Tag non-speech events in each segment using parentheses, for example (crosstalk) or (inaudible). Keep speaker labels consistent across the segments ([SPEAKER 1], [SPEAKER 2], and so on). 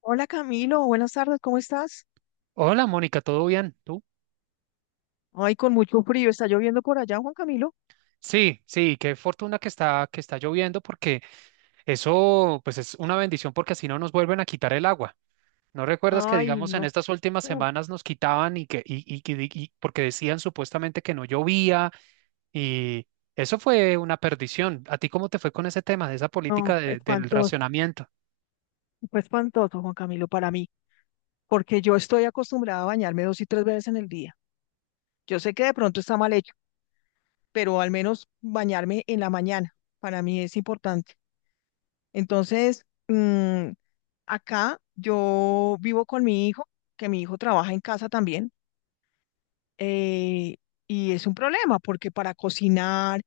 [SPEAKER 1] Hola Camilo, buenas tardes, ¿cómo estás?
[SPEAKER 2] Hola, Mónica, ¿todo bien? ¿Tú?
[SPEAKER 1] Ay, con mucho frío, ¿está lloviendo por allá, Juan Camilo?
[SPEAKER 2] Sí, sí, qué fortuna que está lloviendo porque eso pues es una bendición porque así no nos vuelven a quitar el agua. ¿No recuerdas que
[SPEAKER 1] Ay,
[SPEAKER 2] digamos en
[SPEAKER 1] no,
[SPEAKER 2] estas últimas
[SPEAKER 1] mm,
[SPEAKER 2] semanas nos quitaban y porque decían supuestamente que no llovía y eso fue una perdición. ¿A ti cómo te fue con ese tema de esa política
[SPEAKER 1] no,
[SPEAKER 2] de- del
[SPEAKER 1] espantoso,
[SPEAKER 2] racionamiento?
[SPEAKER 1] fue espantoso, Juan Camilo, para mí, porque yo estoy acostumbrada a bañarme dos y tres veces en el día. Yo sé que de pronto está mal hecho, pero al menos bañarme en la mañana, para mí es importante. Entonces, acá yo vivo con mi hijo, que mi hijo trabaja en casa también. eh, y es un problema porque para cocinar,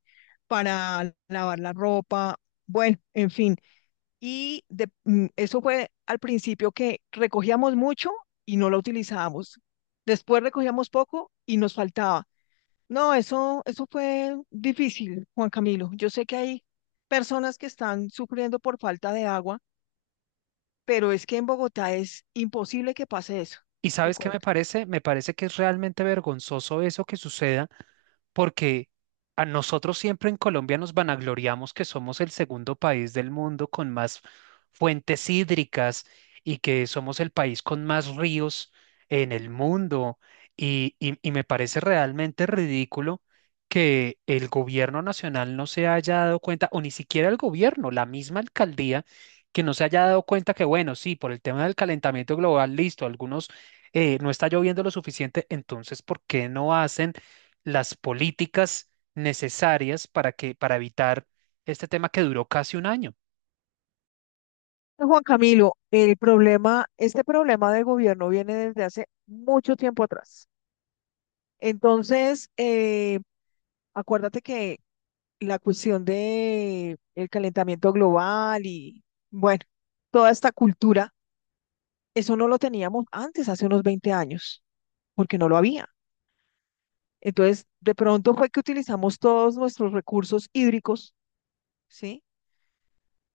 [SPEAKER 1] para lavar la ropa, bueno, en fin. Eso fue al principio que recogíamos mucho y no lo utilizábamos. Después recogíamos poco y nos faltaba. No, eso fue difícil, Juan Camilo. Yo sé que hay personas que están sufriendo por falta de agua, pero es que en Bogotá es imposible que pase eso.
[SPEAKER 2] ¿Y
[SPEAKER 1] Te
[SPEAKER 2] sabes qué me
[SPEAKER 1] cuento.
[SPEAKER 2] parece? Me parece que es realmente vergonzoso eso que suceda porque a nosotros siempre en Colombia nos vanagloriamos que somos el segundo país del mundo con más fuentes hídricas y que somos el país con más ríos en el mundo. Y me parece realmente ridículo que el gobierno nacional no se haya dado cuenta, o ni siquiera el gobierno, la misma alcaldía, que no se haya dado cuenta que, bueno, sí, por el tema del calentamiento global, listo, algunos no está lloviendo lo suficiente, entonces, ¿por qué no hacen las políticas necesarias para para evitar este tema que duró casi un año?
[SPEAKER 1] Juan Camilo, este problema de gobierno viene desde hace mucho tiempo atrás. Entonces, acuérdate que la cuestión de el calentamiento global y, bueno, toda esta cultura, eso no lo teníamos antes, hace unos 20 años, porque no lo había. Entonces, de pronto fue que utilizamos todos nuestros recursos hídricos, ¿sí?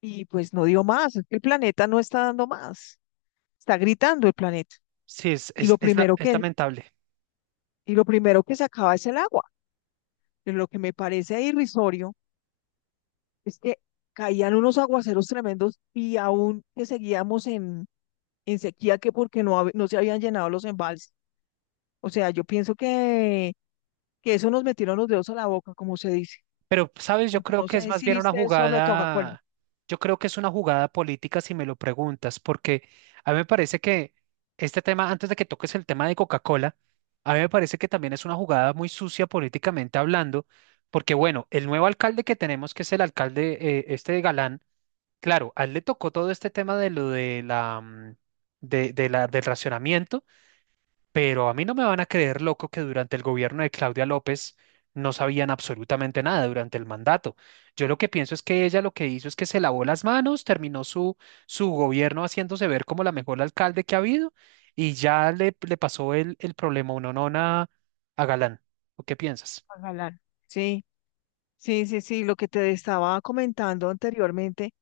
[SPEAKER 1] Y pues no dio más, es que el planeta no está dando más, está gritando el planeta.
[SPEAKER 2] Sí,
[SPEAKER 1] Y lo primero
[SPEAKER 2] es
[SPEAKER 1] que
[SPEAKER 2] lamentable.
[SPEAKER 1] y lo primero que sacaba es el agua. Y lo que me parece irrisorio es que caían unos aguaceros tremendos y aún que seguíamos en sequía que porque no se habían llenado los embalses. O sea, que eso nos metieron los dedos a la boca, como se dice,
[SPEAKER 2] Pero, ¿sabes? Yo
[SPEAKER 1] porque
[SPEAKER 2] creo
[SPEAKER 1] no
[SPEAKER 2] que es
[SPEAKER 1] sé
[SPEAKER 2] más
[SPEAKER 1] si
[SPEAKER 2] bien una
[SPEAKER 1] viste eso lo de Coca-Cola.
[SPEAKER 2] jugada, yo creo que es una jugada política si me lo preguntas, porque a mí me parece que este tema, antes de que toques el tema de Coca-Cola, a mí me parece que también es una jugada muy sucia políticamente hablando, porque bueno, el nuevo alcalde que tenemos, que es el alcalde, este, de Galán. Claro, a él le tocó todo este tema de lo de la del racionamiento, pero a mí no me van a creer loco que durante el gobierno de Claudia López no sabían absolutamente nada durante el mandato. Yo lo que pienso es que ella lo que hizo es que se lavó las manos, terminó su gobierno haciéndose ver como la mejor alcalde que ha habido y ya le pasó el problema unonona a Galán. ¿O qué piensas?
[SPEAKER 1] Galán. Sí, sí, sí, sí, lo que te estaba comentando anteriormente,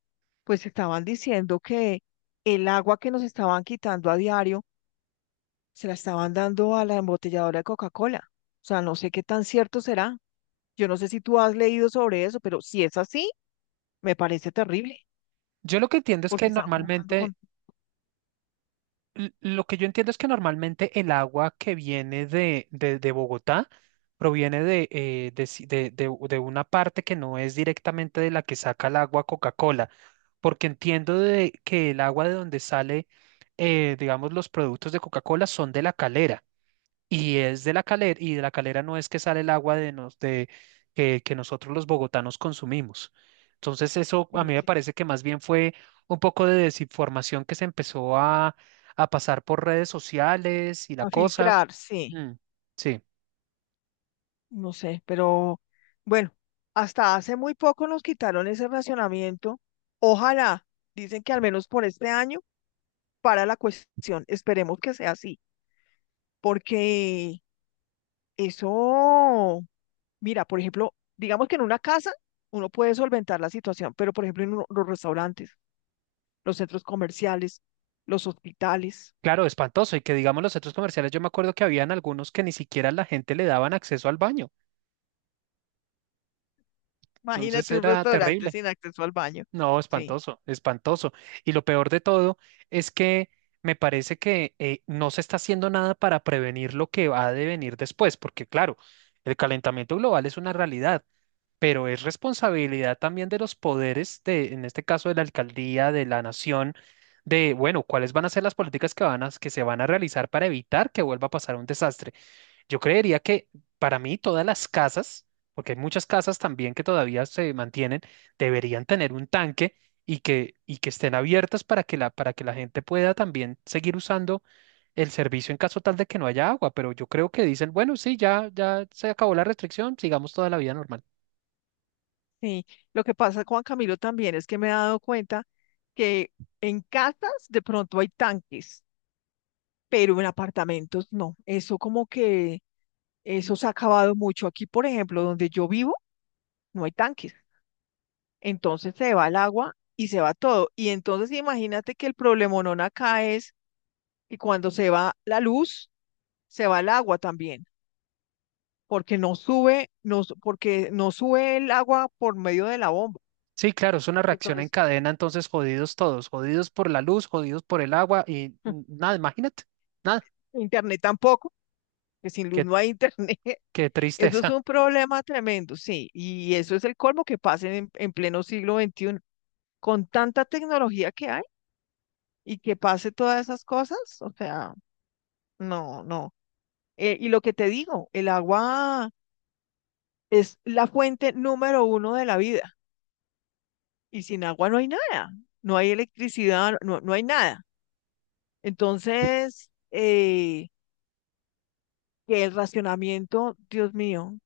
[SPEAKER 1] pues estaban diciendo que el agua que nos estaban quitando a diario se la estaban dando a la embotelladora de Coca-Cola. O sea, no sé qué tan cierto será. Yo no sé si tú has leído sobre eso, pero si es así, me parece terrible,
[SPEAKER 2] Yo lo que entiendo es que
[SPEAKER 1] porque están jugando
[SPEAKER 2] normalmente
[SPEAKER 1] con
[SPEAKER 2] l- Lo que yo entiendo es que normalmente el agua que viene de Bogotá proviene de si- de u- de una parte que no es directamente de la que saca el agua Coca-Cola, porque entiendo de que el agua de donde sale, digamos, los productos de Coca-Cola, son de La Calera. Y es de La Calera, y de La Calera no es que sale el agua de nos, de, que nosotros los bogotanos consumimos. Entonces, eso a mí me
[SPEAKER 1] experiencias.
[SPEAKER 2] parece que más bien fue un poco de desinformación que a pasar por redes sociales y la
[SPEAKER 1] A
[SPEAKER 2] cosa.
[SPEAKER 1] filtrar, sí,
[SPEAKER 2] Mm, sí,
[SPEAKER 1] no sé, pero bueno, hasta hace muy poco nos quitaron ese racionamiento. Ojalá, dicen que al menos por este año, para la cuestión, esperemos que sea así, porque eso, mira, por ejemplo, digamos que en una casa uno puede solventar la situación, pero por ejemplo en los restaurantes, los centros comerciales, los hospitales.
[SPEAKER 2] claro, espantoso. Y que digamos los centros comerciales, yo me acuerdo que habían algunos que ni siquiera la gente le daban acceso al baño. Entonces
[SPEAKER 1] Imagínate un
[SPEAKER 2] era
[SPEAKER 1] restaurante
[SPEAKER 2] terrible.
[SPEAKER 1] sin acceso al baño.
[SPEAKER 2] No,
[SPEAKER 1] Sí,
[SPEAKER 2] espantoso, espantoso. Y lo peor de todo es que me parece que no se está haciendo nada para prevenir lo que va a devenir después, porque claro, el calentamiento global es una realidad, pero es responsabilidad también de los poderes, de, en este caso de la alcaldía, de la nación, de, bueno, cuáles van a ser las políticas que van a, que se van a realizar para evitar que vuelva a pasar un desastre. Yo creería que para mí todas las casas, porque hay muchas casas también que todavía se mantienen, deberían tener un tanque y y que estén abiertas para para que la gente pueda también seguir usando el servicio en caso tal de que no haya agua. Pero yo creo que dicen, bueno, sí, ya se acabó la restricción, sigamos toda la vida normal.
[SPEAKER 1] sí. Lo que pasa, Juan Camilo, también es que me he dado cuenta que en casas de pronto hay tanques, pero en apartamentos no. Eso como que eso se ha acabado mucho. Aquí, por ejemplo, donde yo vivo, no hay tanques. Entonces se va el agua y se va todo. Y entonces imagínate que el problemonón acá es que cuando se va la luz, se va el agua también, porque no sube, no, su- porque no sube el agua por medio de la bomba.
[SPEAKER 2] Sí, claro, es una reacción en
[SPEAKER 1] Entonces,
[SPEAKER 2] cadena, entonces jodidos todos, jodidos por la luz, jodidos por el agua y
[SPEAKER 1] (laughs)
[SPEAKER 2] nada, imagínate, nada,
[SPEAKER 1] internet tampoco, que sin luz
[SPEAKER 2] qué,
[SPEAKER 1] no hay internet. (laughs)
[SPEAKER 2] qué
[SPEAKER 1] Eso es
[SPEAKER 2] tristeza.
[SPEAKER 1] un problema tremendo, sí. Y eso es el colmo que pase en pleno siglo XXI, con tanta tecnología que hay y que pase todas esas cosas. O sea, no, no. Y lo que te digo, el agua es la fuente número 1 de la vida. Y sin agua no hay nada, no hay electricidad, no hay nada. Entonces, que el racionamiento, Dios mío,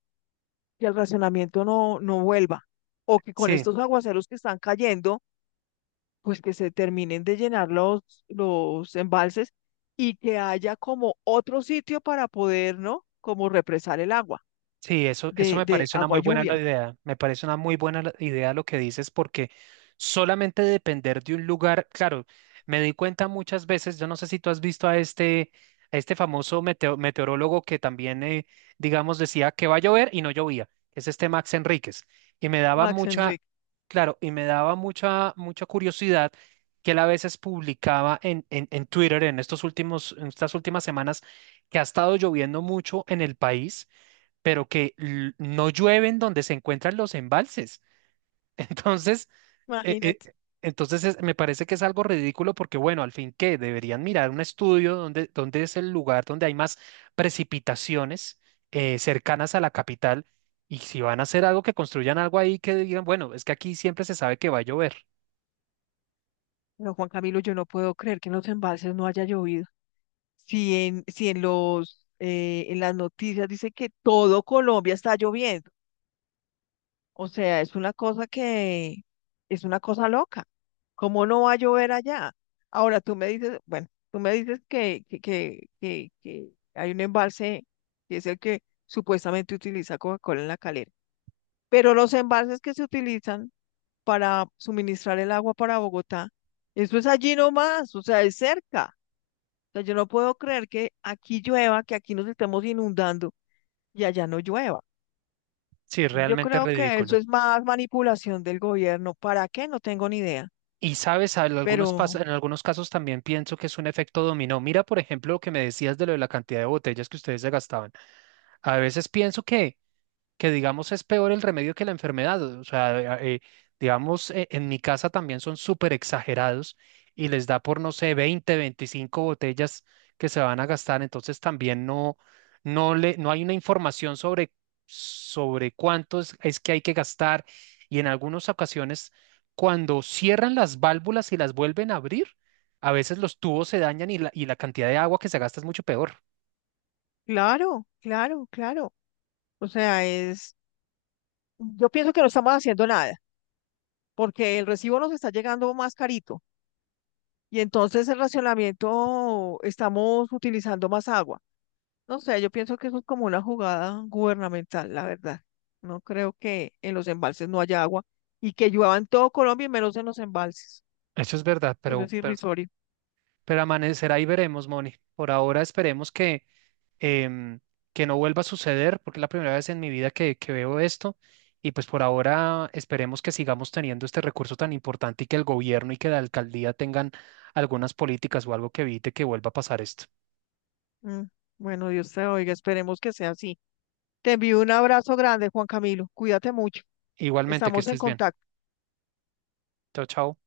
[SPEAKER 1] que el racionamiento no, no vuelva. O
[SPEAKER 2] (laughs)
[SPEAKER 1] que con
[SPEAKER 2] Sí.
[SPEAKER 1] estos aguaceros que están cayendo, pues que se terminen de llenar los embalses y que haya como otro sitio para poder, ¿no? Como represar el agua
[SPEAKER 2] Sí, eso me
[SPEAKER 1] de
[SPEAKER 2] parece una
[SPEAKER 1] agua
[SPEAKER 2] muy buena la
[SPEAKER 1] lluvia.
[SPEAKER 2] idea. Me parece una muy idea lo que dices, porque solamente depender de un lugar, claro, me di cuenta muchas veces, yo no sé si tú has visto a a este famoso meteorólogo que también, digamos, decía que va a llover y no llovía, es este Max Enríquez. Y me daba
[SPEAKER 1] Max
[SPEAKER 2] mucha,
[SPEAKER 1] Enrique,
[SPEAKER 2] claro, y me daba mucha, mucha curiosidad que él a veces publicaba en Twitter en estos últimos, en estas últimas semanas, que ha estado lloviendo mucho en el país pero que no llueven donde se encuentran los embalses. (laughs) Entonces, eh, eh,
[SPEAKER 1] imagínate.
[SPEAKER 2] me parece que es algo ridículo porque, bueno, al fin que deberían mirar un estudio donde, donde es el lugar donde hay más precipitaciones cercanas a la capital. Y si van a hacer algo, que construyan algo ahí que digan, bueno, es que aquí siempre se sabe que va a llover.
[SPEAKER 1] No, Juan Camilo, yo no puedo creer que en los embalses no haya llovido. Si en los, en las noticias dice que todo Colombia está lloviendo. O sea, es una cosa loca. ¿Cómo no va a llover allá? Ahora tú me dices, bueno, tú me dices que, que hay un embalse que es el que supuestamente utiliza Coca-Cola en la calera. Pero los embalses que se utilizan para suministrar el agua para Bogotá, eso es allí nomás, o sea, es cerca. Sea, yo no puedo creer que aquí llueva, que aquí nos estemos inundando y allá no llueva.
[SPEAKER 2] Sí,
[SPEAKER 1] Yo
[SPEAKER 2] realmente es
[SPEAKER 1] creo que eso
[SPEAKER 2] ridículo.
[SPEAKER 1] es más manipulación del gobierno. ¿Para qué? No tengo ni idea.
[SPEAKER 2] Y sabes, en
[SPEAKER 1] Pero
[SPEAKER 2] en algunos casos también pienso que es un efecto dominó. Mira, por ejemplo, lo que me decías de lo de la cantidad de botellas que ustedes se gastaban. A veces pienso que, digamos, es peor el remedio que la enfermedad. O sea, digamos, en mi casa también son súper exagerados y les da por, no sé, 20, 25 botellas que se van a gastar. Entonces también no hay una información sobre, sobre cuánto es que hay que gastar. Y en algunas ocasiones, cuando cierran las válvulas y las vuelven a abrir, a veces los tubos se dañan y la cantidad de agua que se gasta es mucho peor.
[SPEAKER 1] claro, claro, claro. O sea, es, yo pienso que no estamos haciendo nada, porque el recibo nos está llegando más carito y entonces el racionamiento estamos utilizando más agua. No sé, yo pienso que eso es como una jugada gubernamental, la verdad. No creo que en los embalses no haya agua y que llueva en todo Colombia y menos en los embalses.
[SPEAKER 2] Eso es verdad,
[SPEAKER 1] Eso es irrisorio.
[SPEAKER 2] pero amanecerá y veremos, Moni. Por ahora esperemos em, que no vuelva a suceder, porque es la primera vez en mi vida que veo esto. Y pues por ahora esperemos que sigamos teniendo este recurso tan importante y que el gobierno y que la alcaldía tengan algunas políticas o algo que evite que vuelva a pasar esto.
[SPEAKER 1] Mm, bueno, Dios te oiga, esperemos que sea así. Te envío un abrazo grande, Juan Camilo. Cuídate mucho.
[SPEAKER 2] Igualmente, que
[SPEAKER 1] Estamos en
[SPEAKER 2] estés bien.
[SPEAKER 1] contacto.
[SPEAKER 2] Chao, chao.